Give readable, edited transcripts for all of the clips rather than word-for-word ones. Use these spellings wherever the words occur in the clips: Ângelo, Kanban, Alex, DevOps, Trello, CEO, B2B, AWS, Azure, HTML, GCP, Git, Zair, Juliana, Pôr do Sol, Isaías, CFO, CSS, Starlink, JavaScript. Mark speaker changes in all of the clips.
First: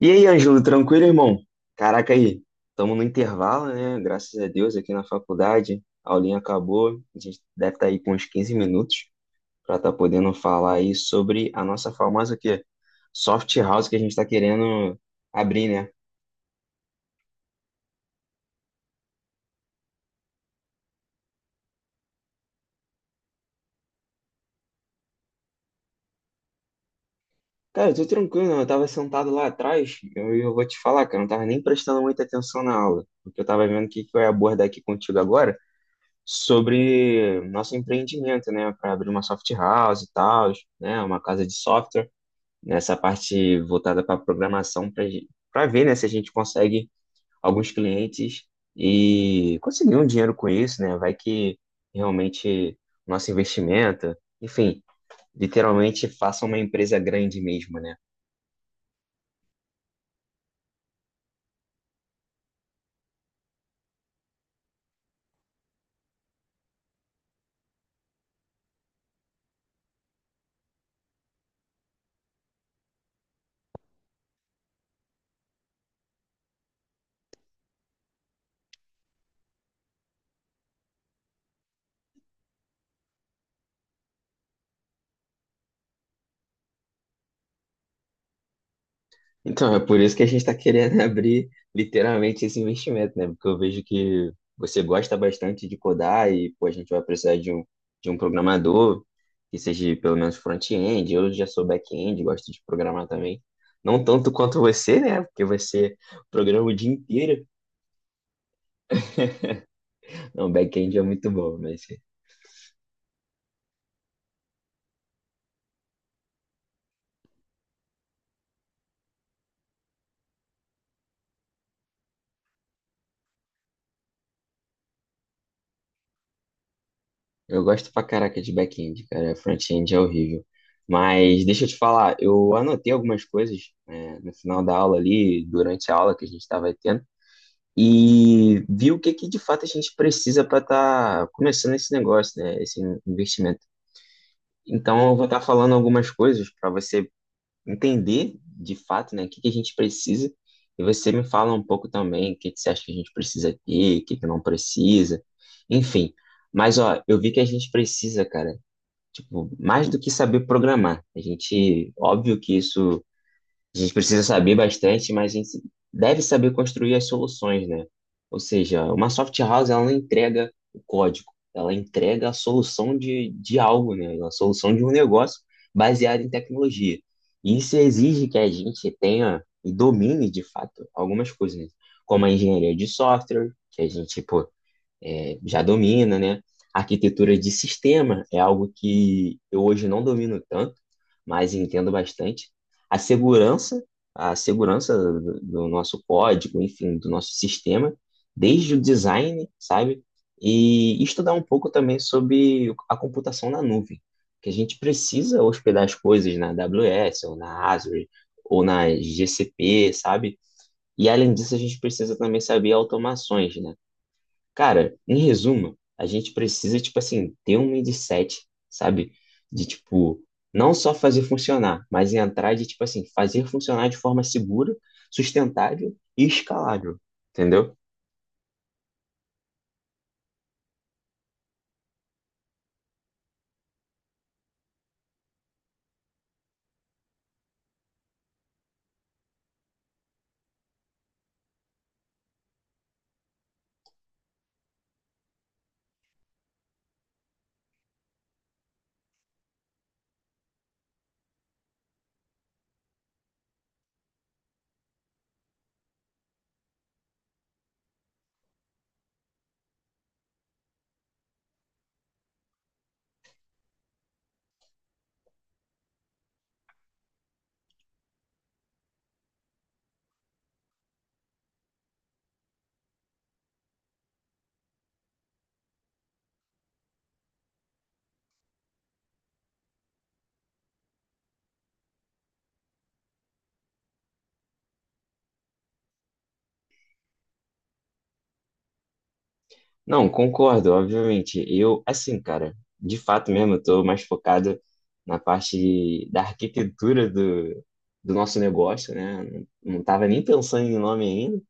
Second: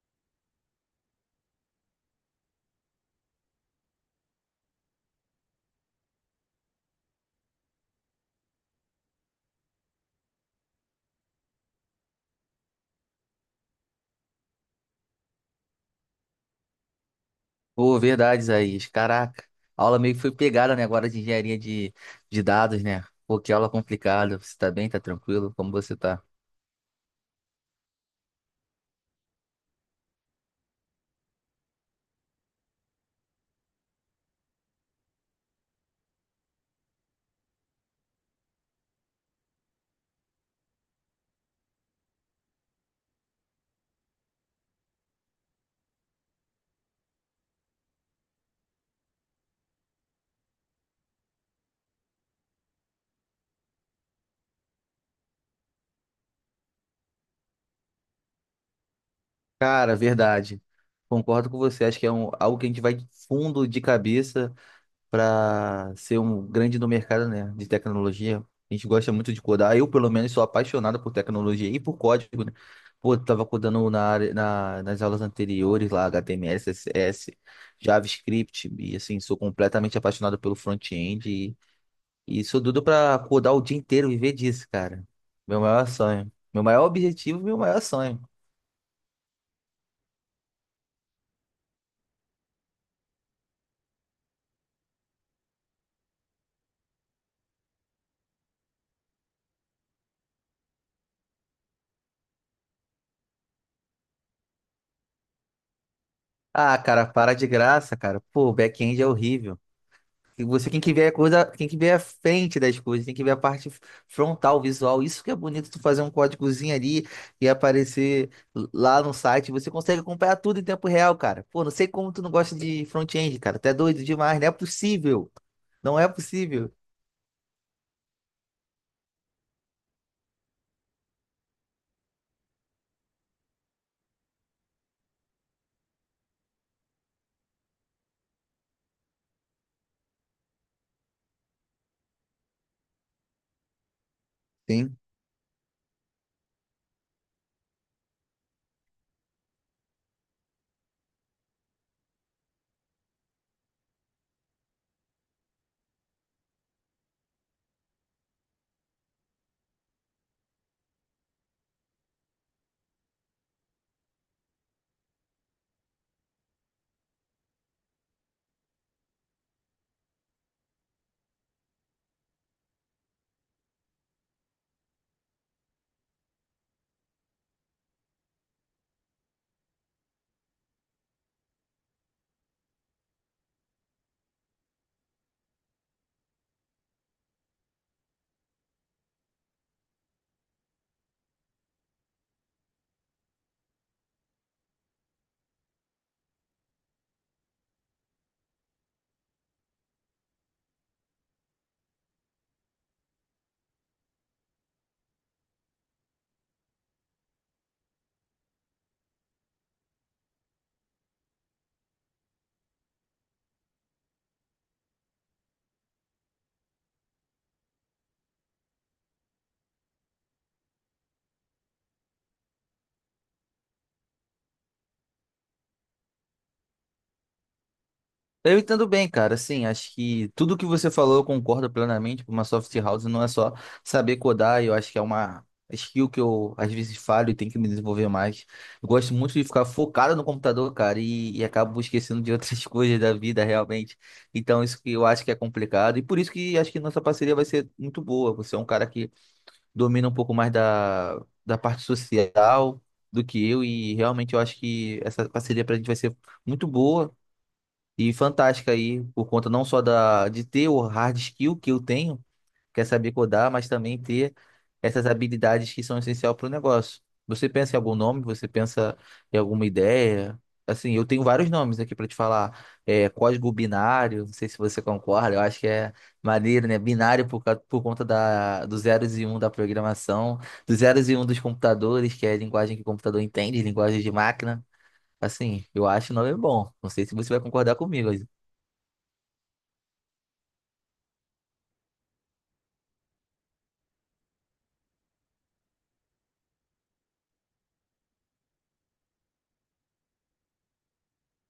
Speaker 1: E aí, Ângelo, tranquilo, irmão? Caraca aí, estamos no intervalo, né? Graças a Deus, aqui na faculdade, a aulinha acabou, a gente deve estar aí com uns 15 minutos para estar podendo falar aí sobre a nossa famosa o quê? Soft house que a gente está querendo abrir, né?
Speaker 2: Pô, verdade, Isaías. Caraca, a aula meio que foi pegada, né, agora de engenharia de dados, né? Pô, que aula complicada. Você tá bem? Tá tranquilo? Como você tá?
Speaker 1: Cara, eu tô tranquilo, eu tava sentado lá atrás, eu vou te falar, cara, eu não tava nem prestando muita atenção na aula, porque eu tava vendo o que eu ia abordar aqui contigo agora sobre nosso empreendimento, né? Para abrir uma soft house e tal, né? Uma casa de software, nessa parte voltada para programação, para ver, né, se a gente consegue alguns clientes e conseguir um dinheiro com isso, né? Vai que realmente nosso investimento, enfim, literalmente faça uma empresa grande mesmo, né?
Speaker 2: Cara, verdade. Concordo com você. Acho que é algo que a gente vai fundo de cabeça. Para ser um grande no mercado, né, de tecnologia. A gente gosta muito de codar. Eu, pelo menos, sou apaixonado por tecnologia e por código, né? Pô, eu tava codando na área, nas aulas anteriores lá, HTML, CSS, JavaScript, e assim, sou completamente apaixonado pelo front-end e sou doido para codar o dia inteiro, viver disso, cara. Meu maior sonho. Meu maior objetivo, meu maior sonho.
Speaker 1: Então, é por isso que a gente está querendo abrir literalmente esse investimento, né? Porque eu vejo que você gosta bastante de codar e pô, a gente vai precisar de um programador que seja pelo menos front-end. Eu já sou back-end, gosto de programar também. Não tanto quanto você, né? Porque você programa o
Speaker 2: Ah,
Speaker 1: dia
Speaker 2: cara, para
Speaker 1: inteiro.
Speaker 2: de graça, cara. Pô, o back-end é horrível. E
Speaker 1: Não,
Speaker 2: você tem que
Speaker 1: back-end é
Speaker 2: ver a
Speaker 1: muito
Speaker 2: coisa,
Speaker 1: bom,
Speaker 2: tem que
Speaker 1: mas
Speaker 2: ver a frente das coisas, tem que ver a parte frontal, visual. Isso que é bonito, tu fazer um códigozinho ali e aparecer lá no site. Você consegue acompanhar tudo em tempo real, cara. Pô, não sei como tu não gosta de front-end, cara. Tu é doido demais, não é possível. Não é possível.
Speaker 1: eu gosto pra caraca de back-end, cara. Front-end é horrível. Mas deixa eu te falar, eu anotei algumas coisas, né, no final da aula ali, durante a aula que a gente estava tendo, e ver o que de fato a gente precisa para estar começando esse negócio, né, esse investimento.
Speaker 2: Sim.
Speaker 1: Então, eu vou estar falando algumas coisas para você entender de fato, né, o que a gente precisa e você me fala um pouco também o que você acha que a gente precisa ter, o que não precisa, enfim. Mas, ó, eu vi que a gente precisa, cara, tipo, mais do que saber programar. A gente, óbvio que isso a gente precisa saber bastante, mas a gente deve saber construir as soluções, né? Ou seja, uma soft house, ela não entrega o código, ela entrega a solução de algo, né? A solução de um negócio baseado em tecnologia. E isso exige que a gente tenha e domine, de fato, algumas coisas, né? Como a engenharia de software, que a gente, pô, já domina, né? Arquitetura de sistema é algo que eu hoje não domino tanto, mas entendo bastante. A segurança, a segurança do nosso código, enfim, do nosso sistema, desde o design, sabe? E estudar um pouco também sobre a computação na nuvem, que a gente precisa hospedar as coisas na AWS ou na Azure ou na GCP, sabe? E além disso, a gente precisa também saber automações, né? Cara, em resumo, a gente precisa, tipo assim, ter um mindset, sabe? De, tipo, não só fazer funcionar, mas entrar de, tipo assim, fazer funcionar de forma segura, sustentável e escalável, entendeu?
Speaker 2: Eu entendo bem, cara. Assim, acho que tudo que você falou eu concordo plenamente. Uma soft house não é só saber codar, eu acho que é uma skill que eu às vezes falho e tenho que me desenvolver mais. Eu gosto muito de ficar focado no computador, cara, e acabo esquecendo de outras coisas da vida realmente. Então, isso que eu acho que é complicado e por isso que acho que nossa parceria vai ser muito boa. Você é um cara que domina um pouco mais da parte social do que eu, e realmente eu acho que essa parceria pra gente vai ser muito boa. E fantástica aí, por conta não só de ter o hard skill que eu tenho, que é saber codar, mas também ter essas habilidades que são essenciais para o negócio. Você pensa em algum nome? Você pensa em alguma ideia? Assim, eu tenho vários nomes aqui para te falar. É, código binário, não sei se você concorda, eu acho que é maneiro, né? Binário por conta dos zeros e um da programação, dos zeros e um dos computadores, que é a linguagem que o computador entende, linguagem de máquina. Assim, eu acho o nome bom. Não sei se você vai concordar comigo.
Speaker 1: Não, concordo, obviamente. Eu, assim, cara, de fato mesmo, eu tô mais focado na parte da arquitetura do nosso negócio, né? Não tava nem pensando em nome ainda.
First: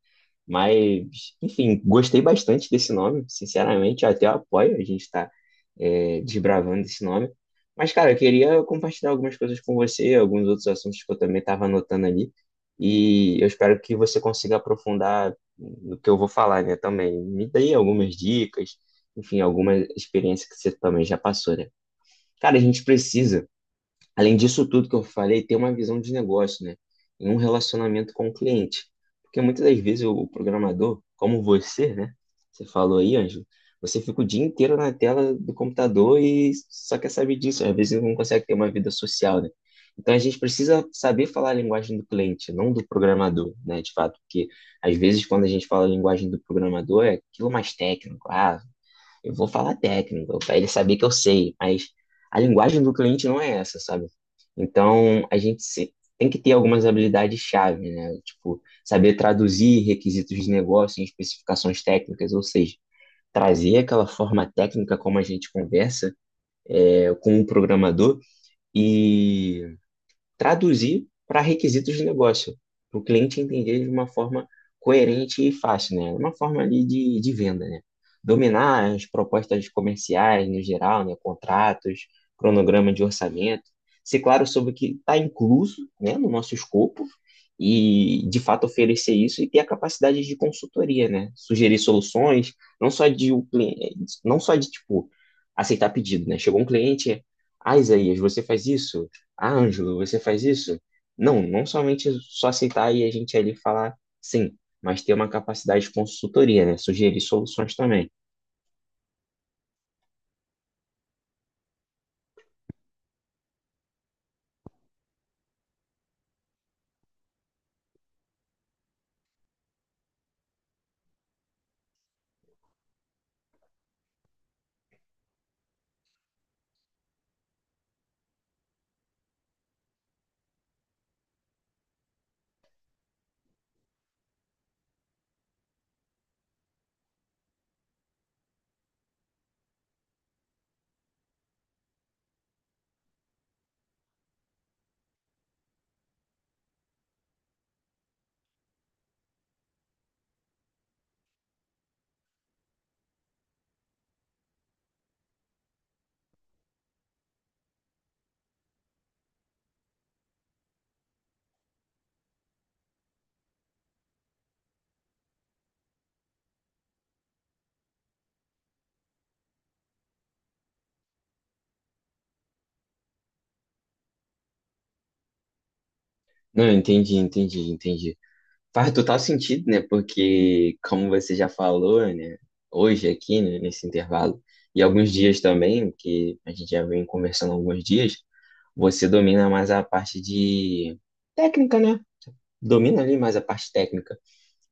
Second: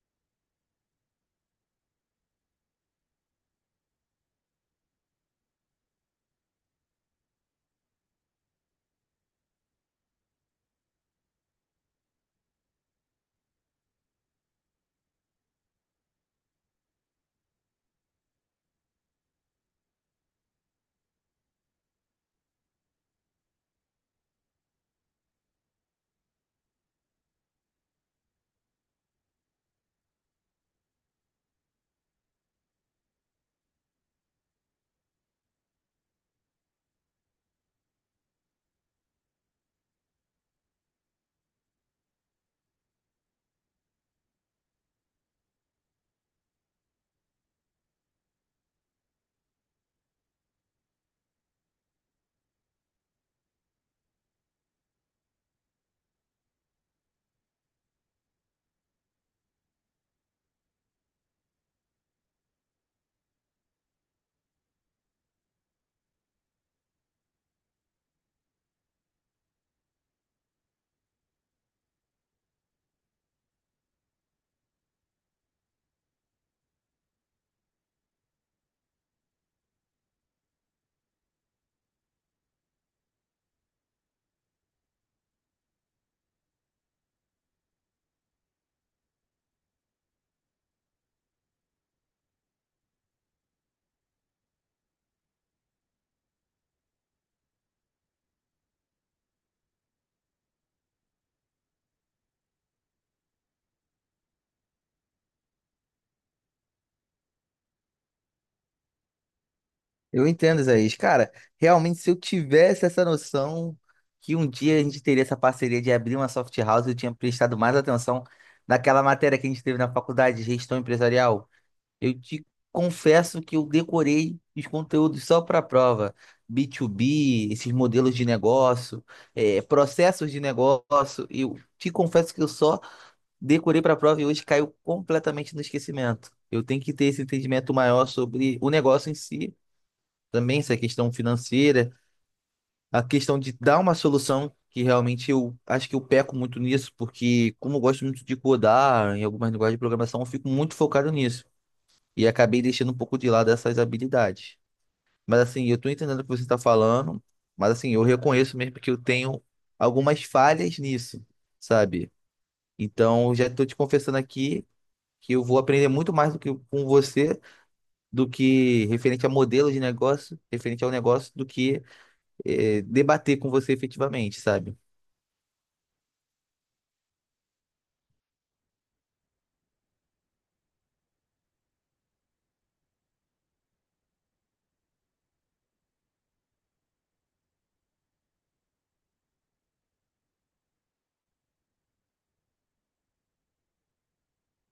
Speaker 1: Mas, enfim, gostei bastante desse nome, sinceramente, eu até apoio a gente estar desbravando esse nome. Mas, cara, eu queria compartilhar algumas coisas com você, alguns outros assuntos que eu também estava anotando ali, e eu espero que você consiga aprofundar no que eu vou falar, né, também. Me dê algumas dicas, enfim, alguma experiência que você também já passou, né? Cara, a gente precisa, além disso tudo que eu falei, ter uma visão de negócio, né? Em um relacionamento com o cliente. Porque muitas das vezes o programador, como você, né? Você falou aí, Ângelo, você fica o dia inteiro na tela do computador e só quer saber disso. Às vezes não consegue ter uma vida social, né? Então a gente precisa saber falar a linguagem do cliente, não do programador, né? De fato, porque às vezes quando a gente fala a linguagem do programador é aquilo mais técnico, ah, eu vou falar técnico, para ele saber que eu sei, mas a linguagem do cliente não é essa, sabe? Então, a gente se- tem que ter algumas habilidades-chave, né? Tipo, saber traduzir requisitos de negócio em especificações técnicas, ou seja, trazer aquela forma técnica como a gente conversa, com o programador e traduzir para requisitos de negócio, para o cliente entender de uma forma coerente e fácil, né? Uma forma ali de venda, né? Dominar as propostas comerciais no geral, né? Contratos, cronograma de orçamento, ser claro sobre o que está incluso, né? No nosso escopo e, de fato, oferecer isso e ter a capacidade de consultoria, né? Sugerir soluções, não só de, o cliente, não só de, tipo, aceitar pedido, né? Chegou um cliente, ah, Isaías, você faz isso? Ah, Ângelo, você faz isso? Não, não somente só citar e a gente ali falar sim, mas ter uma capacidade de consultoria, né? Sugerir soluções também.
Speaker 2: Eu entendo, Isaías. Cara, realmente, se eu tivesse essa noção que um dia a gente teria essa parceria de abrir uma soft house, eu tinha prestado mais atenção naquela matéria que a gente teve na faculdade de gestão empresarial. Eu te confesso que eu decorei os conteúdos só para a prova. B2B, esses modelos de negócio, processos de negócio. Eu te confesso que eu só decorei para a prova e hoje caiu completamente no esquecimento. Eu tenho que ter esse entendimento maior sobre o negócio em si, também essa questão financeira, a questão de dar uma solução, que realmente eu acho que eu peco muito nisso, porque como eu gosto muito de codar em algumas linguagens de programação, eu fico muito focado nisso. E acabei deixando um pouco de lado essas habilidades. Mas assim, eu estou entendendo o que você está falando, mas assim, eu reconheço mesmo que eu tenho algumas falhas nisso, sabe? Então, eu já estou te confessando aqui que eu vou aprender muito mais do que com você, do que referente a modelo de negócio, referente ao negócio, do que debater com você efetivamente, sabe?
Speaker 1: Não, entendi. Faz total sentido, né? Porque, como você já falou, né? Hoje aqui, né, nesse intervalo, e alguns dias também, que a gente já vem conversando há alguns dias, você domina mais a parte de técnica, né? Domina ali mais a parte técnica.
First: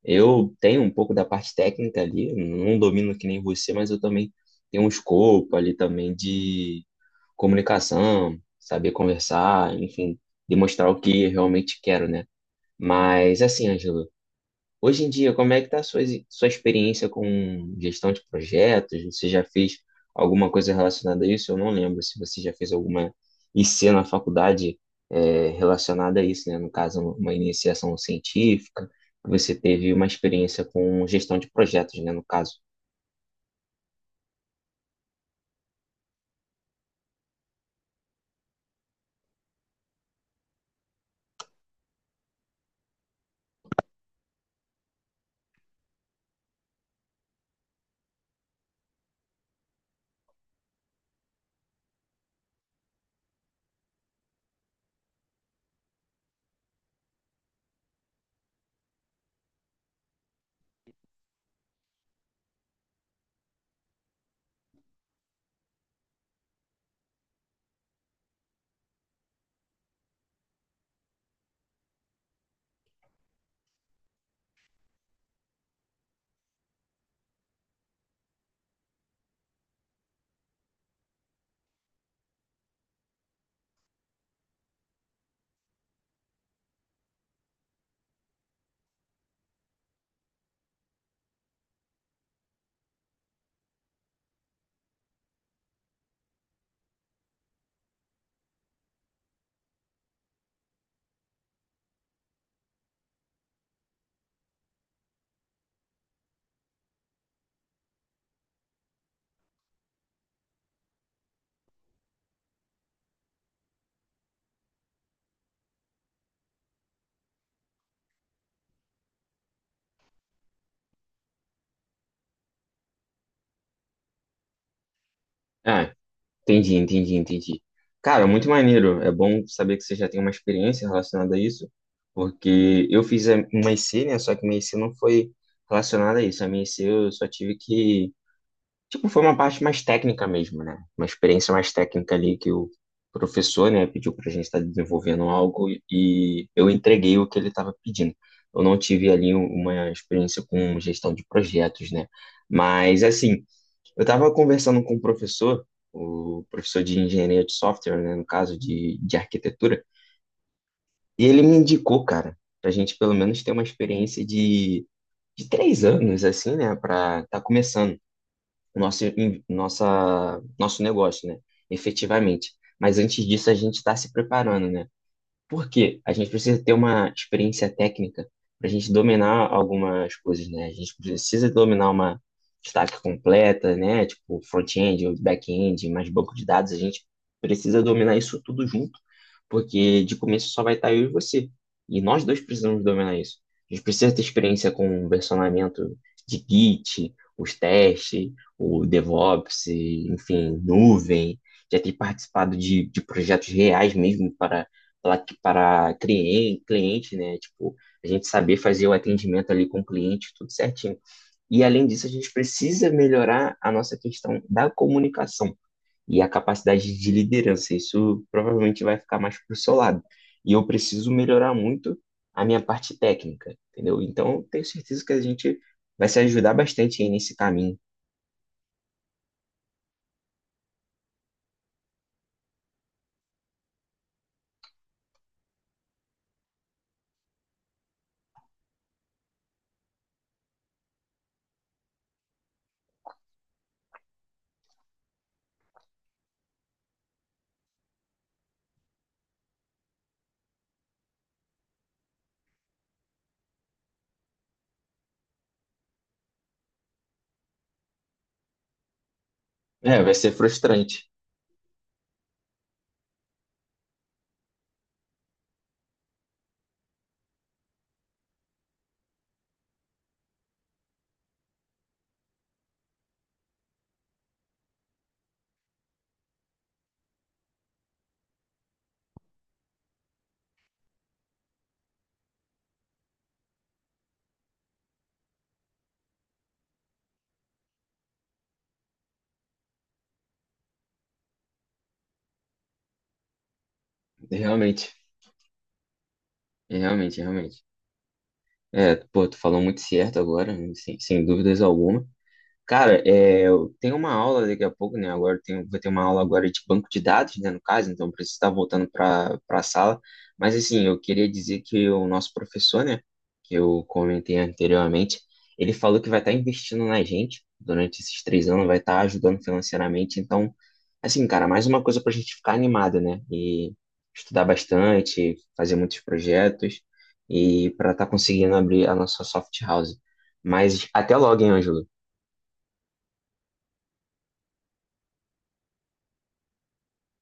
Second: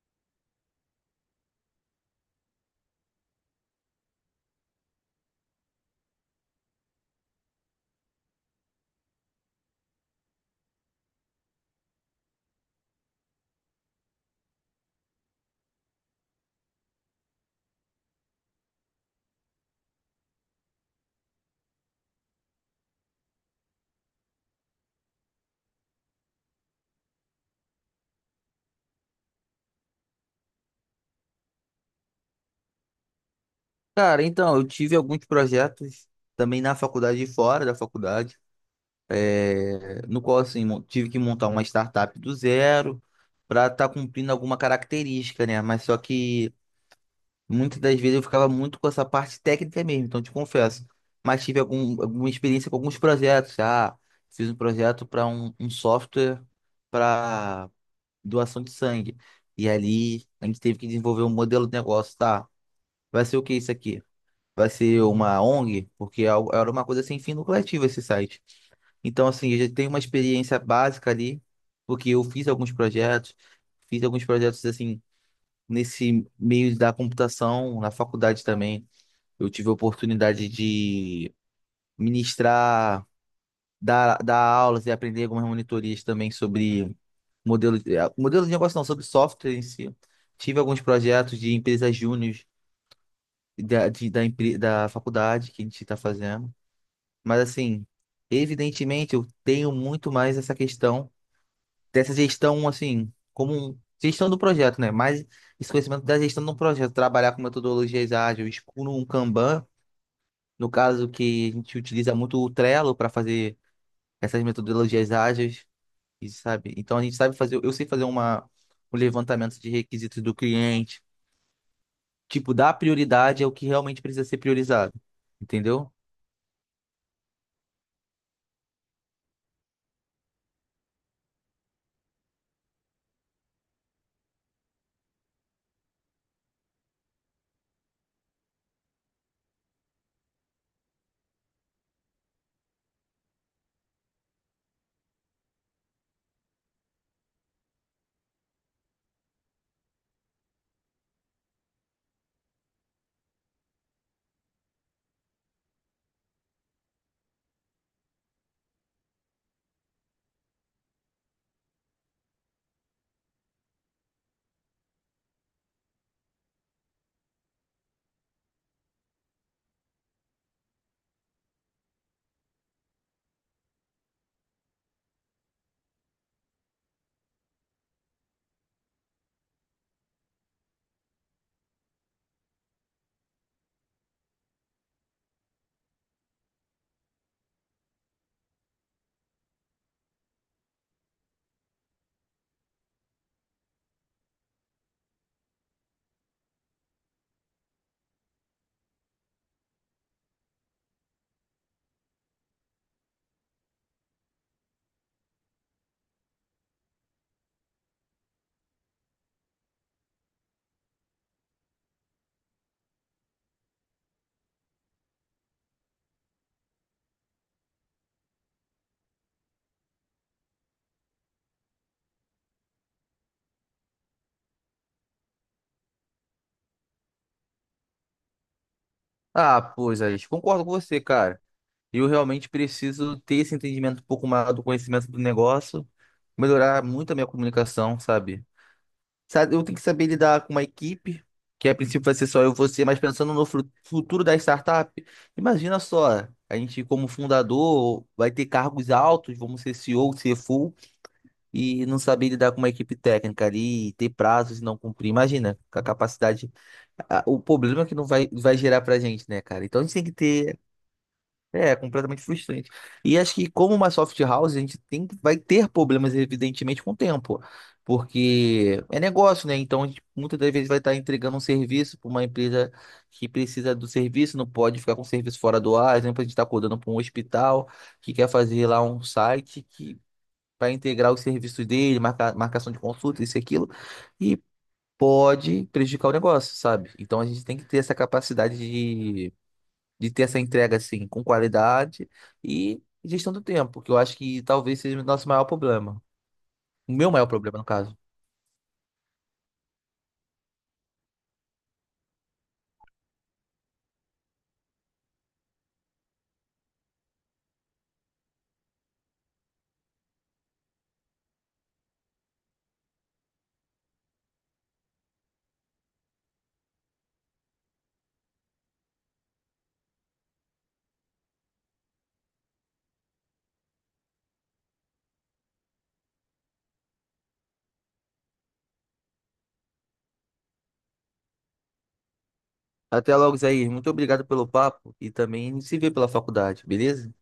Speaker 1: Eu tenho um pouco da parte técnica ali, não domino que nem você, mas eu também tenho um escopo ali também de comunicação, saber conversar, enfim, demonstrar o que eu realmente quero, né? Mas assim, Ângelo, hoje em dia, como é que está a sua experiência com gestão de projetos? Você já fez alguma coisa relacionada a isso? Eu não lembro se você já fez alguma IC na faculdade relacionada a isso, né? No caso, uma iniciação científica. Você teve uma experiência com gestão de projetos, né? No caso.
Speaker 2: Cara, então, eu tive alguns projetos também na faculdade e fora da faculdade, no qual, assim, tive que montar uma startup do zero para estar cumprindo alguma característica, né? Mas só que muitas das vezes eu ficava muito com essa parte técnica mesmo, então te confesso. Mas tive alguma experiência com alguns projetos. Ah, fiz um projeto para um software para doação de sangue. E ali a gente teve que desenvolver um modelo de negócio, tá? Vai ser o que isso aqui? Vai ser uma ONG? Porque era uma coisa sem fim lucrativo esse site. Então, assim, eu já tenho uma experiência básica ali, porque eu fiz alguns projetos, assim, nesse meio da computação, na faculdade também. Eu tive a oportunidade de ministrar, dar aulas e aprender algumas monitorias também sobre modelo de negócio, não, sobre software em si. Tive alguns projetos de empresas júnior da, de- da, empre- da faculdade que a gente está fazendo. Mas, assim, evidentemente, eu tenho muito mais essa questão dessa gestão, assim, como gestão do projeto, né? Mais esse conhecimento da gestão do projeto, trabalhar com metodologias ágeis, com um Kanban, no caso que a gente utiliza muito o Trello para fazer essas metodologias ágeis, e sabe? Então, a gente sabe fazer, eu sei fazer um levantamento de requisitos do cliente, tipo, dar prioridade ao que realmente precisa ser priorizado,
Speaker 1: Ah,
Speaker 2: entendeu?
Speaker 1: entendi. Cara, muito maneiro. É bom saber que você já tem uma experiência relacionada a isso, porque eu fiz a minha IC, né? Só que minha IC não foi relacionada a isso. A minha IC eu só tive que. Tipo, foi uma parte mais técnica mesmo, né? Uma experiência mais técnica ali que o professor, né, pediu pra gente estar desenvolvendo algo e eu entreguei o que ele estava pedindo. Eu não tive ali uma experiência com gestão de projetos, né? Mas, assim, eu estava conversando com o professor de engenharia de software, né, no caso de arquitetura, e ele me indicou, cara, para a gente pelo menos ter uma experiência de 3 anos, assim, né, para estar começando o nosso negócio, né, efetivamente. Mas antes disso, a gente está se preparando, né? Por quê? A gente precisa ter uma experiência técnica para a gente dominar algumas coisas, né? A gente precisa dominar uma stack completa, né? Tipo front-end ou back-end, mais banco de dados. A gente precisa dominar isso tudo junto, porque de começo só vai estar eu e você. E nós dois precisamos dominar isso. A gente precisa ter experiência com o versionamento de Git, os testes, o DevOps, enfim, nuvem. Já ter participado de projetos reais mesmo para lá que para cliente, né? Tipo, a gente saber fazer o atendimento ali com o cliente, tudo certinho. E além disso, a gente precisa melhorar a nossa questão da comunicação e a capacidade de liderança. Isso provavelmente vai ficar mais pro seu lado. E eu preciso melhorar muito a minha parte técnica, entendeu? Então, eu tenho certeza que a gente vai se ajudar bastante aí nesse caminho.
Speaker 2: Ah, pois, Alex, concordo com você, cara. Eu realmente preciso ter esse entendimento um pouco maior do conhecimento do negócio, melhorar muito a minha comunicação, sabe? Sabe, eu tenho que saber lidar com uma equipe, que a princípio vai ser só eu e você, mas pensando no futuro da startup. Imagina só, a gente como fundador vai ter cargos altos, vamos ser CEO, CFO, e não saber lidar com uma equipe técnica ali, e ter prazos e não cumprir. Imagina, com a capacidade o problema que não vai, vai gerar pra gente, né, cara? Então, a gente
Speaker 1: É,
Speaker 2: tem que
Speaker 1: vai ser
Speaker 2: ter.
Speaker 1: frustrante,
Speaker 2: É, completamente frustrante. E acho que como uma soft house, a gente vai ter problemas, evidentemente, com o tempo. Porque é negócio, né? Então, a gente muitas das vezes vai estar entregando um serviço para uma empresa que precisa do serviço, não pode ficar com o serviço fora do ar. Por exemplo, a gente está acordando para um hospital que quer fazer lá um site que para integrar os serviços dele, marcação de consulta, isso e aquilo, e pode prejudicar o negócio, sabe? Então, a gente tem que ter essa capacidade de ter essa entrega assim com qualidade e gestão do tempo, que eu acho que talvez
Speaker 1: realmente,
Speaker 2: seja o nosso maior problema. O meu
Speaker 1: realmente,
Speaker 2: maior
Speaker 1: realmente.
Speaker 2: problema, no caso.
Speaker 1: É, pô, tu falou muito certo agora, sem dúvidas alguma. Cara, é, eu tenho uma aula daqui a pouco, né? Agora eu tenho, vou ter uma aula agora de banco de dados, né? No caso, então eu preciso estar voltando para a sala. Mas assim, eu queria dizer que o nosso professor, né? Que eu comentei anteriormente, ele falou que vai estar investindo na gente durante esses 3 anos, vai estar ajudando financeiramente. Então, assim, cara, mais uma coisa para a gente ficar animado, né? E estudar bastante, fazer muitos projetos e para estar conseguindo abrir a nossa soft house. Mas até logo, hein, Ângelo?
Speaker 2: Até logo, Zair. Muito obrigado pelo papo e também se vê pela faculdade, beleza?